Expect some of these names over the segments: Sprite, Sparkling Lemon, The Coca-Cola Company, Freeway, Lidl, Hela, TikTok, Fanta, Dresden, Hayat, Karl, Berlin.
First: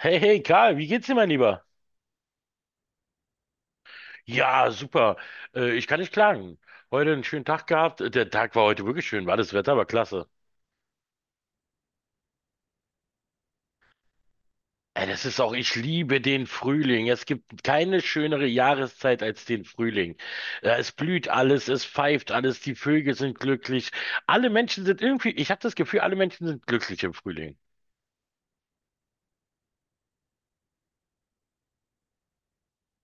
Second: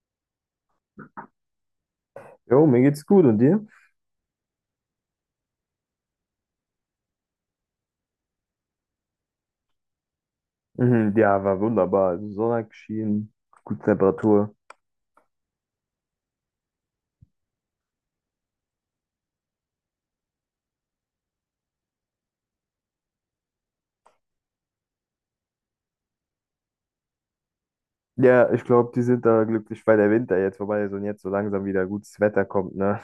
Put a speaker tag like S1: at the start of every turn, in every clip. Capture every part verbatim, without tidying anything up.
S1: Hey, hey, Karl, wie geht's dir, mein Lieber?
S2: Jo, mir geht's gut und dir?
S1: Ja, super. Äh, ich kann nicht klagen. Heute einen schönen Tag gehabt. Der Tag war heute wirklich schön, war das Wetter war klasse.
S2: Mhm, ja, war wunderbar. Also Sonne hat geschienen, gute Temperatur.
S1: Ey, das ist auch, ich liebe den Frühling. Es gibt keine schönere Jahreszeit als den Frühling. Ja, es blüht alles, es pfeift alles, die Vögel sind glücklich. Alle Menschen sind irgendwie, ich habe das Gefühl, alle Menschen sind glücklich im Frühling.
S2: Ja, ich glaube, die sind da glücklich, weil der Winter jetzt vorbei ist und jetzt so langsam wieder gutes Wetter kommt, ne?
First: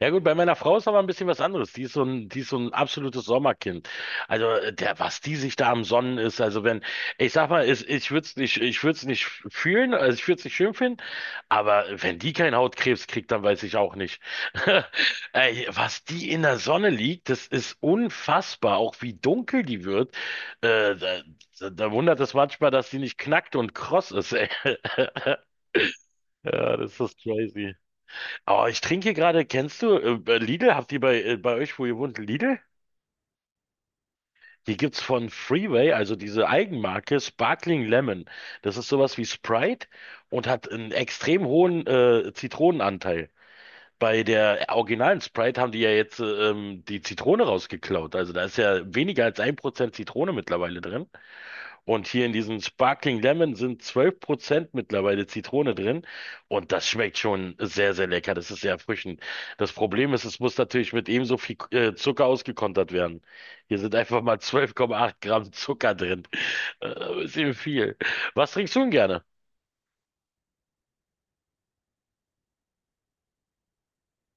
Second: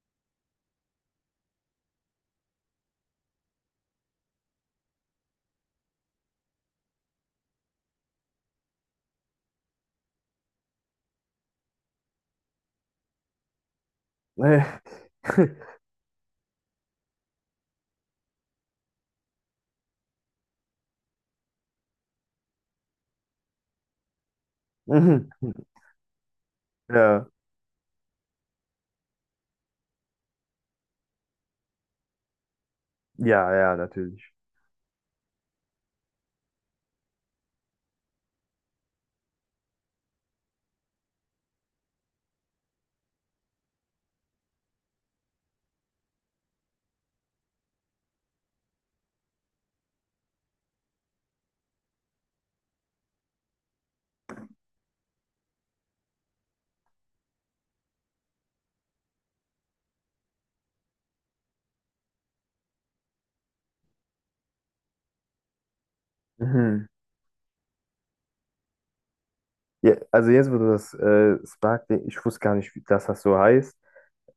S1: Ja gut, bei meiner Frau ist aber ein bisschen was anderes. Die ist so ein, die ist so ein absolutes Sommerkind. Also äh, der, was die sich da am Sonnen ist, also wenn, ich sag mal, ich, ich würde es nicht, ich würde es nicht fühlen, also ich würde es nicht schön finden, aber wenn die keinen Hautkrebs kriegt, dann weiß ich auch nicht. Ey, was die in der Sonne liegt, das ist unfassbar, auch wie dunkel die wird. Äh, da, da da wundert es manchmal, dass die nicht knackt und kross ist. Ey.
S2: Mhm.
S1: Ja, das ist
S2: Ja,
S1: crazy. Oh, ich trinke gerade, kennst du äh, Lidl? Habt ihr bei, äh, bei euch, wo ihr wohnt, Lidl?
S2: ja, ja, natürlich.
S1: Hier gibt's von Freeway, also diese Eigenmarke, Sparkling Lemon. Das ist sowas wie Sprite und hat einen extrem hohen äh, Zitronenanteil. Bei der originalen Sprite haben die ja jetzt äh, ähm, die Zitrone rausgeklaut. Also da ist ja weniger als ein Prozent Zitrone mittlerweile drin. Und hier in diesem Sparkling Lemon sind zwölf Prozent mittlerweile Zitrone drin. Und das schmeckt schon sehr, sehr lecker. Das ist sehr erfrischend. Das Problem ist, es muss natürlich mit ebenso viel äh, Zucker ausgekontert werden. Hier sind einfach mal zwölf Komma acht Gramm Zucker drin.
S2: Mhm.
S1: Äh, ist eben viel. Was trinkst du denn gerne?
S2: Ja, also jetzt, wo du das äh, Sparkling, ich wusste gar nicht, wie- dass das so heißt,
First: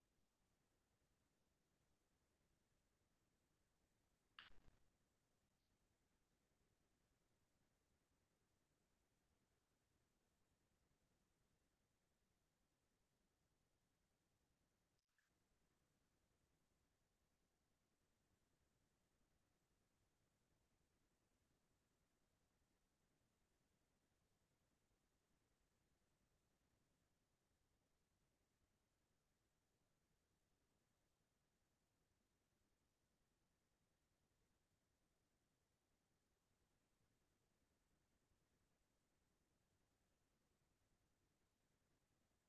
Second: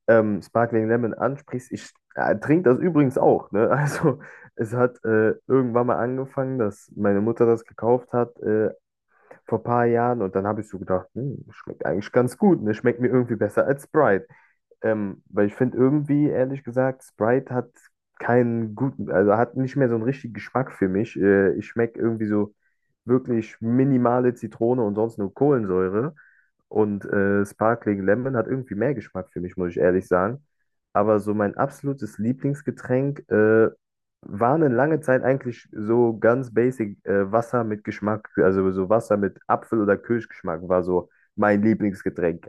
S2: ähm, Sparkling Lemon ansprichst, ich äh, trinke das übrigens auch, ne? Also es hat äh, irgendwann mal angefangen, dass meine Mutter das gekauft hat, äh, vor ein paar Jahren und dann habe ich so gedacht, hm, schmeckt eigentlich ganz gut, ne? Schmeckt mir irgendwie besser als Sprite. Ähm, weil ich finde irgendwie, ehrlich gesagt, Sprite hat keinen guten, also hat nicht mehr so einen richtigen Geschmack für mich. Äh, ich schmecke irgendwie so wirklich minimale Zitrone und sonst nur Kohlensäure. Und äh, Sparkling Lemon hat irgendwie mehr Geschmack für mich, muss ich ehrlich sagen. Aber so mein absolutes Lieblingsgetränk äh, war eine lange Zeit eigentlich so ganz basic äh, Wasser mit Geschmack. Also so Wasser mit Apfel- oder Kirschgeschmack war so mein Lieblingsgetränk.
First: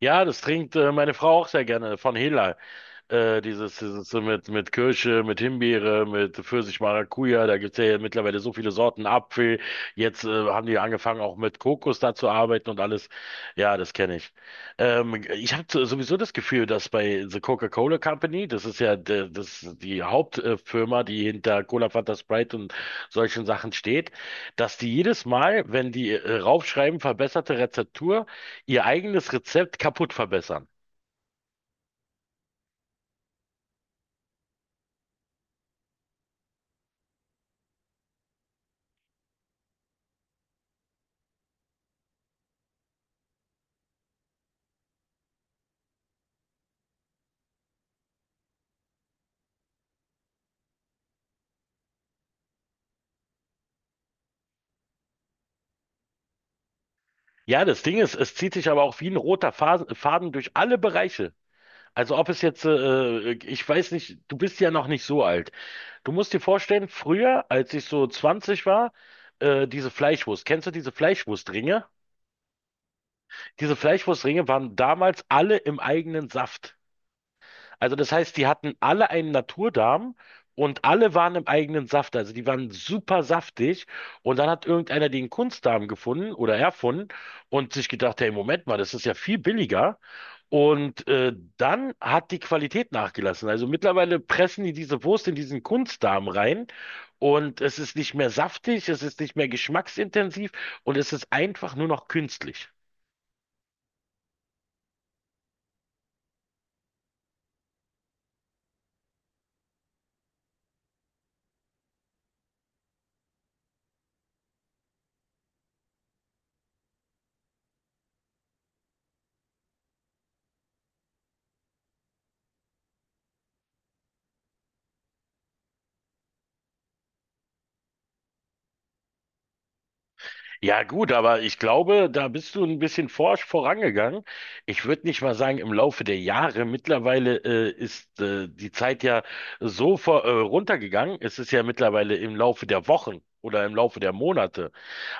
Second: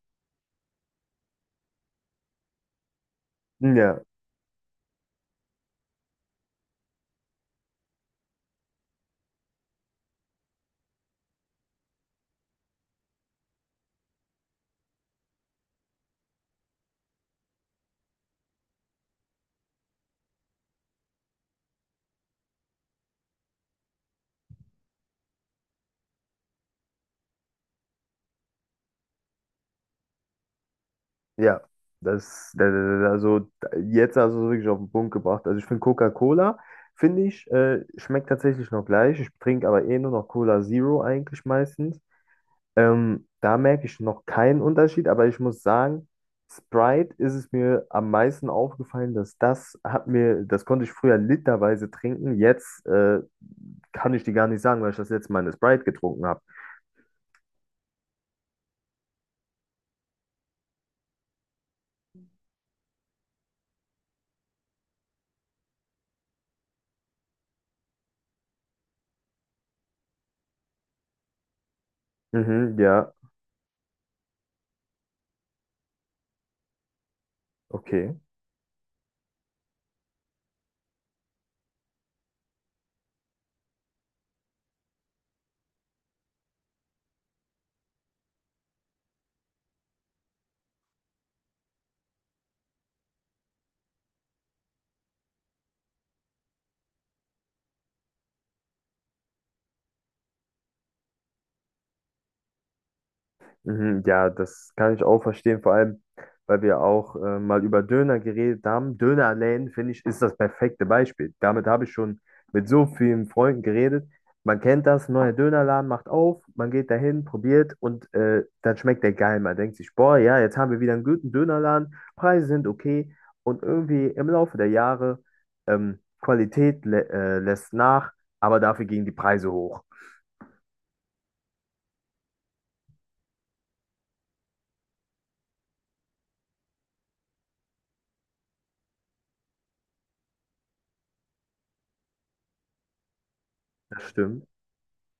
S1: Ja, das trinkt äh, meine Frau auch sehr gerne von Hela. Äh, dieses,
S2: Ja,
S1: dieses so mit, mit Kirsche, mit Himbeere, mit Pfirsich, Maracuja, da gibt's ja mittlerweile so viele Sorten Apfel. Jetzt äh, haben die angefangen, auch mit Kokos da zu arbeiten und alles. Ja, das kenne ich. Ähm, ich habe sowieso das Gefühl, dass bei The Coca-Cola Company das ist ja de, das, die Hauptfirma, die hinter Cola, Fanta, Sprite und solchen Sachen steht, dass die jedes Mal, wenn die äh, raufschreiben, verbesserte Rezeptur, ihr eigenes Rezept kaputt verbessern.
S2: ja. Das, da- da- da- also jetzt hast du es wirklich auf den Punkt gebracht. Also ich finde Coca-Cola, finde ich, äh, schmeckt tatsächlich noch gleich. Ich trinke aber eh nur noch Cola Zero eigentlich meistens. Ähm, da merke ich noch keinen Unterschied, aber ich muss sagen, Sprite ist es mir am meisten aufgefallen, dass das hat mir, das konnte ich früher literweise trinken. Jetzt äh, kann ich die gar nicht sagen, weil ich das letzte Mal eine Sprite getrunken habe.
S1: Ja, das Ding ist, es zieht sich aber auch wie ein roter Fas- Faden durch alle Bereiche. Also ob es jetzt, äh, äh, ich weiß nicht, du bist ja noch nicht so alt. Du musst dir vorstellen, früher, als ich so zwanzig war, äh, diese Fleischwurst, kennst du diese Fleischwurstringe?
S2: Mhm, ja,
S1: Diese Fleischwurstringe waren damals alle im eigenen Saft. Also das
S2: okay.
S1: heißt, die hatten alle einen Naturdarm und alle waren im eigenen Saft. Also die waren super saftig. Und dann hat irgendeiner den Kunstdarm gefunden oder erfunden und sich gedacht, hey, Moment mal, das ist ja viel billiger. Und äh, dann hat die Qualität nachgelassen. Also mittlerweile pressen die diese Wurst in diesen Kunstdarm rein und es ist nicht mehr saftig, es ist nicht mehr geschmacksintensiv und es ist einfach nur noch künstlich.
S2: Mhm, ja, das kann ich auch verstehen, vor allem, weil wir auch äh, mal über Döner geredet haben. Dönerläden, finde ich, ist das perfekte Beispiel. Damit habe ich schon mit so vielen Freunden geredet. Man kennt das, neuer Dönerladen macht auf, man geht dahin, probiert und äh, dann schmeckt der geil. Man denkt sich, boah, ja, jetzt haben wir wieder einen guten Dönerladen, Preise sind okay und irgendwie im Laufe der Jahre ähm, Qualität lä äh, lässt nach, aber dafür gingen die Preise hoch.
S1: Ja, gut, aber ich glaube, da bist du ein bisschen forsch vorangegangen. Ich würde nicht mal sagen, im Laufe der Jahre mittlerweile äh, ist äh, die Zeit ja so vor, äh, runtergegangen. Es ist ja mittlerweile im Laufe der Wochen oder im Laufe
S2: Das
S1: der
S2: stimmt.
S1: Monate.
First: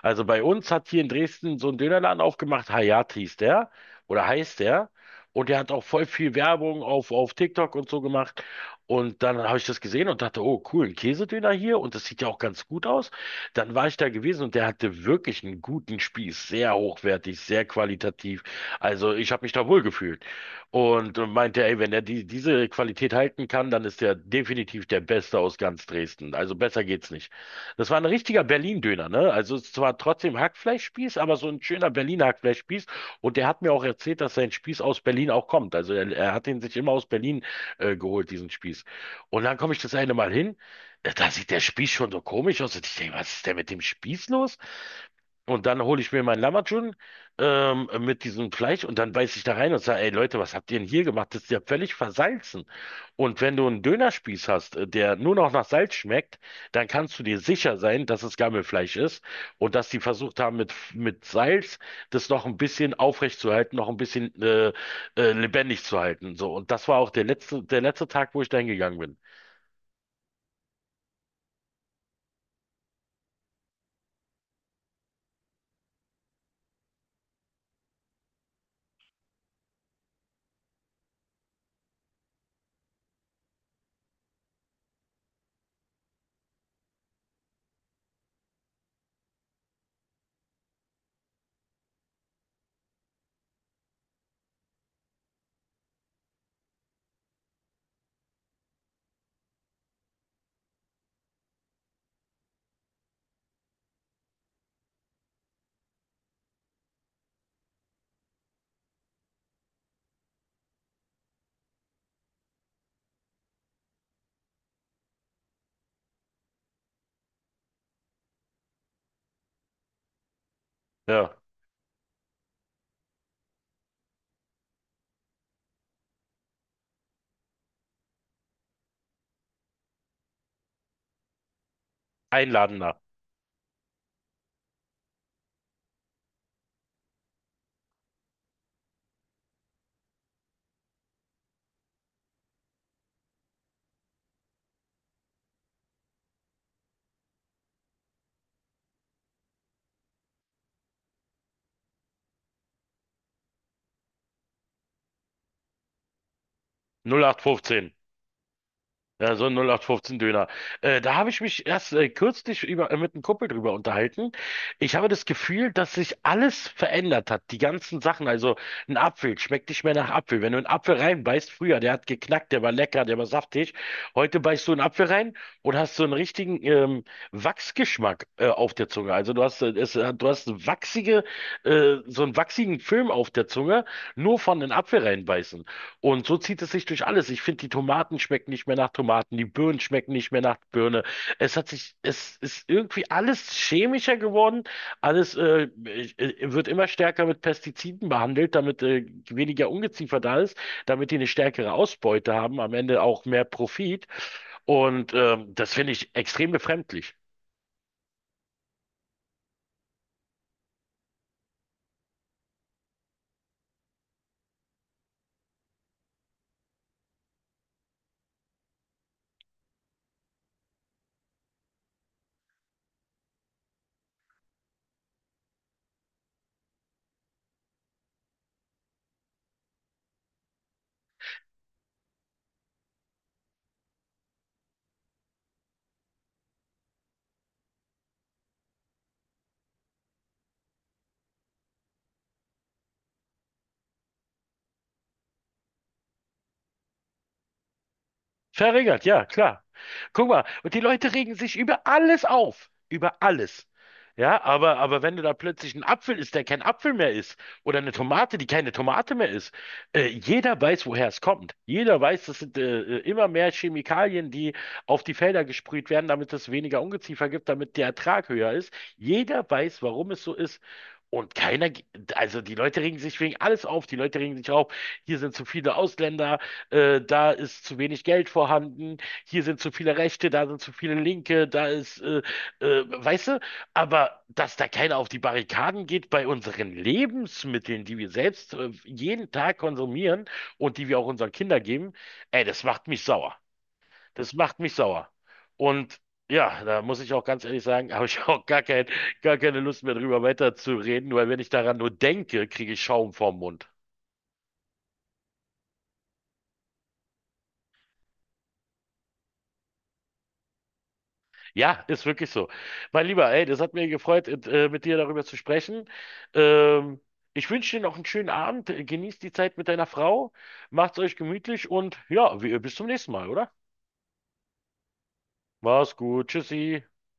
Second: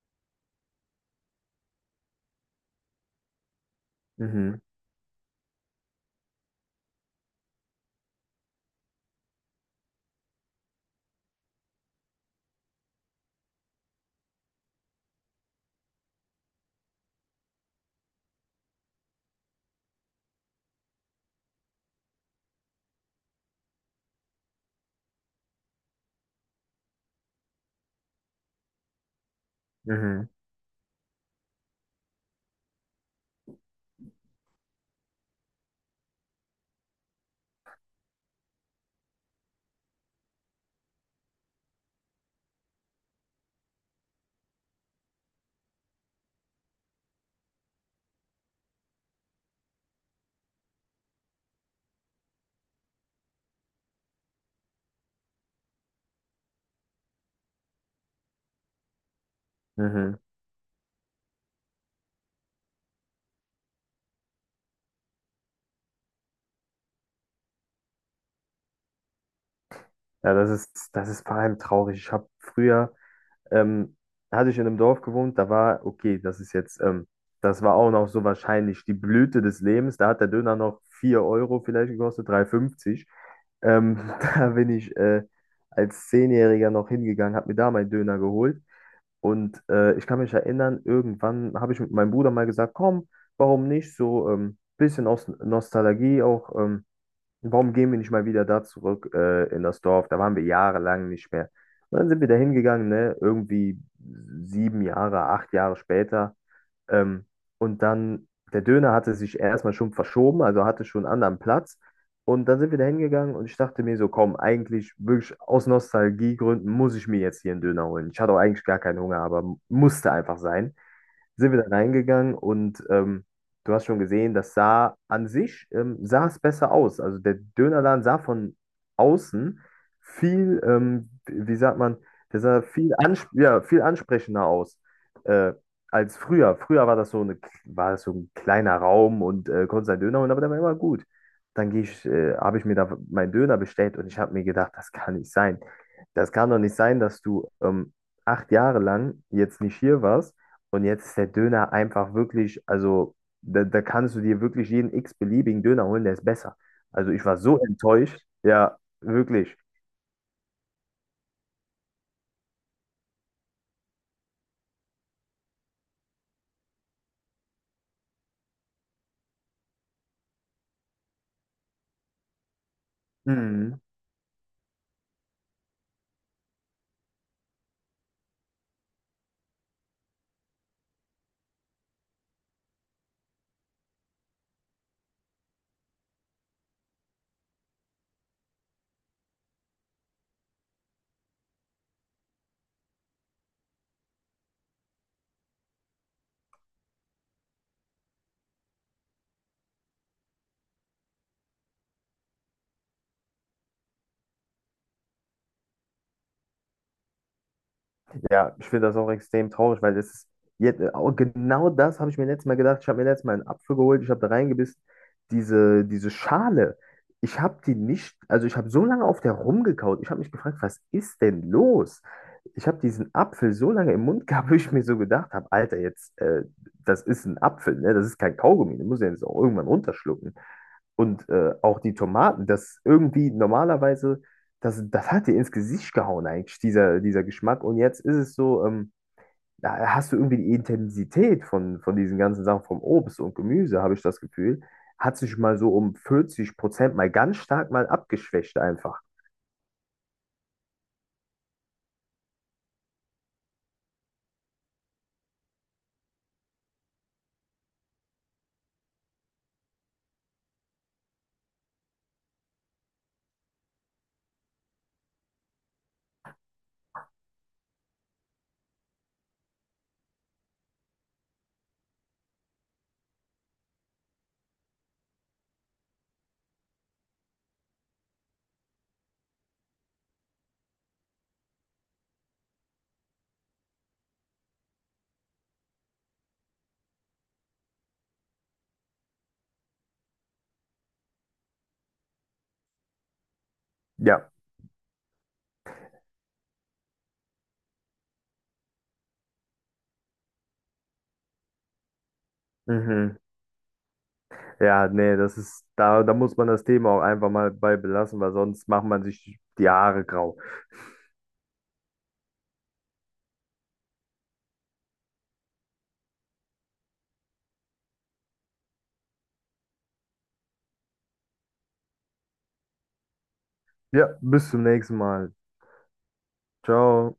S1: Also bei uns hat hier in Dresden so ein Dönerladen aufgemacht, Hayat hieß der oder heißt
S2: Mhm,
S1: der. Und der hat auch voll viel Werbung auf, auf TikTok und so gemacht. Und dann habe ich das gesehen und dachte, oh cool, ein Käsedöner hier und das sieht ja auch ganz gut aus. Dann war ich da gewesen und der hatte wirklich einen guten Spieß, sehr hochwertig, sehr qualitativ. Also ich habe mich da wohl gefühlt und äh, meinte, ey, wenn er die, diese Qualität halten kann, dann ist er definitiv der Beste aus ganz Dresden. Also besser geht's nicht. Das war ein richtiger Berlin-Döner, ne? Also es ist zwar
S2: mhm,
S1: trotzdem Hackfleischspieß, aber so ein schöner Berliner Hackfleischspieß. Und der hat mir auch erzählt, dass sein Spieß aus Berlin auch kommt. Also er, er hat ihn sich immer aus Berlin äh, geholt, diesen Spieß. Und dann komme ich das eine Mal hin. Ja, da sieht der Spieß schon so komisch aus. Und ich denke, was ist denn mit dem Spieß los? Und dann hole ich mir meinen Lammatschun ähm, mit diesem Fleisch und dann beiß ich da rein und sage, ey Leute, was habt ihr denn hier gemacht? Das ist ja völlig versalzen. Und wenn du einen Dönerspieß hast, äh, der nur noch nach Salz schmeckt, dann kannst du dir sicher sein, dass es Gammelfleisch ist und dass die
S2: mhm.
S1: versucht haben, mit, mit Salz das noch ein bisschen aufrecht zu halten, noch ein bisschen äh, äh, lebendig zu halten. So. Und das war auch der letzte, der letzte Tag, wo ich da hingegangen bin.
S2: Ja, das ist, das ist vor allem traurig. Ich habe früher, ähm, hatte ich in einem Dorf gewohnt, da war, okay, das ist jetzt, ähm, das war auch noch so wahrscheinlich die Blüte des Lebens. Da hat der Döner noch vier Euro vielleicht gekostet, drei Euro fünfzig. Ähm, da bin ich äh, als Zehnjähriger noch hingegangen, habe mir da meinen Döner geholt. Und äh, ich kann mich erinnern, irgendwann habe ich mit meinem Bruder mal gesagt, komm, warum nicht so ein ähm, bisschen aus Nostalgie auch. Ähm, Warum gehen wir nicht mal wieder da zurück äh, in das Dorf? Da waren wir jahrelang nicht mehr. Und dann sind wir da hingegangen, ne? Irgendwie sieben Jahre, acht Jahre später. Ähm, und dann, der Döner hatte sich erstmal schon verschoben, also hatte schon einen anderen Platz. Und dann sind wir da hingegangen und ich dachte mir so, komm, eigentlich wirklich aus Nostalgiegründen muss ich mir jetzt hier einen Döner holen. Ich hatte auch eigentlich gar keinen Hunger, aber musste einfach sein,
S1: Ja,
S2: sind wir da reingegangen und ähm, du hast schon gesehen, das sah an sich, ähm, sah es besser aus. Also der Dönerladen sah von außen viel, ähm, wie sagt man, der sah viel,
S1: einladender.
S2: ansp ja, viel ansprechender aus äh, als früher. Früher war das so eine, war das so ein kleiner Raum und äh, konntest einen Döner holen, aber der war immer gut. Dann gehe ich, äh, habe ich mir da meinen Döner bestellt und ich habe mir gedacht, das kann nicht sein. Das kann doch nicht sein, dass du ähm, acht Jahre lang jetzt nicht hier warst und jetzt ist der Döner einfach wirklich, also da, da kannst du dir wirklich jeden x-beliebigen Döner holen, der ist besser. Also ich war so
S1: null acht fünfzehn.
S2: enttäuscht. Ja,
S1: Ja, so ein
S2: wirklich.
S1: null acht fünfzehn-Döner. Äh, da habe ich mich erst äh, kürzlich über, äh, mit einem Kumpel drüber unterhalten. Ich habe das Gefühl, dass sich alles verändert hat. Die ganzen Sachen. Also ein Apfel schmeckt nicht mehr nach Apfel. Wenn du einen Apfel reinbeißt, früher, der hat geknackt, der war lecker, der war saftig. Heute beißt du einen Apfel rein und hast so einen richtigen ähm, Wachsgeschmack äh, auf der Zunge. Also du hast, äh, es, äh, du hast eine wachsige, äh, so einen wachsigen Film auf der Zunge, nur von den Apfel reinbeißen. Und so zieht es sich durch alles. Ich finde, die Tomaten schmecken nicht mehr nach Tomaten, die Birnen schmecken nicht mehr nach Birne. Es hat sich, es ist irgendwie alles chemischer geworden. Alles äh, äh, wird immer stärker mit Pestiziden behandelt, damit äh, weniger Ungeziefer da ist, damit die eine stärkere Ausbeute haben, am Ende auch mehr Profit. Und ähm, das finde ich extrem befremdlich.
S2: Ja, ich finde das auch extrem traurig, weil das ist jetzt, auch genau das habe ich mir letztes Mal gedacht. Ich habe mir letztes Mal einen Apfel geholt, ich habe da reingebissen. Diese, diese Schale, ich habe die nicht, also ich habe so lange auf der rumgekaut. Ich habe mich gefragt, was ist denn los? Ich habe diesen Apfel so lange im Mund gehabt, wo ich mir so gedacht habe, Alter, jetzt, äh, das ist ein Apfel, ne? Das ist kein Kaugummi, du musst den jetzt auch irgendwann runterschlucken. Und äh, auch die Tomaten, das irgendwie normalerweise, das, das hat dir ins Gesicht gehauen eigentlich, dieser, dieser Geschmack. Und jetzt ist es so, ähm, da hast du irgendwie die Intensität von, von diesen ganzen Sachen, vom Obst und Gemüse, habe ich das Gefühl, hat sich mal so um vierzig Prozent mal ganz stark mal abgeschwächt einfach.
S1: Verärgert, ja, klar. Guck mal, und die Leute regen sich über alles auf. Über alles. Ja, aber, aber wenn du da plötzlich einen Apfel isst, der kein Apfel mehr ist, oder eine Tomate, die keine Tomate mehr ist, äh, jeder weiß, woher es kommt. Jeder weiß, das sind äh, äh, immer mehr Chemikalien, die auf die Felder gesprüht werden, damit es weniger Ungeziefer gibt, damit der Ertrag höher ist. Jeder weiß, warum es so ist. Und keiner, ge- also die Leute regen sich wegen alles auf, die Leute regen sich auf, hier sind zu viele Ausländer, äh, da ist zu wenig Geld vorhanden, hier sind zu viele Rechte, da sind zu viele Linke, da ist, äh, äh, weißt du, aber dass da keiner auf die Barrikaden geht bei unseren Lebensmitteln, die wir selbst äh, jeden Tag konsumieren und die wir auch unseren Kindern geben, ey, das macht mich sauer.
S2: Ja.
S1: Das macht mich sauer. Und ja, da muss ich auch ganz ehrlich sagen, habe ich auch gar kein, gar keine Lust mehr drüber weiterzureden, weil wenn ich daran nur denke, kriege ich Schaum
S2: Mhm.
S1: vorm Mund.
S2: Ja, nee, das ist, da, da muss man das Thema auch einfach mal bei belassen, weil sonst macht man sich die Haare grau.
S1: Ja, ist wirklich so. Mein Lieber, ey, das hat mir gefreut, äh, mit dir darüber zu sprechen. Ähm, Ich wünsche dir noch einen schönen Abend. Genießt die Zeit mit deiner Frau. Macht's euch gemütlich und ja, wir, bis zum nächsten Mal, oder?
S2: Ja, bis zum nächsten Mal.
S1: Mach's gut. Tschüssi.
S2: Ciao.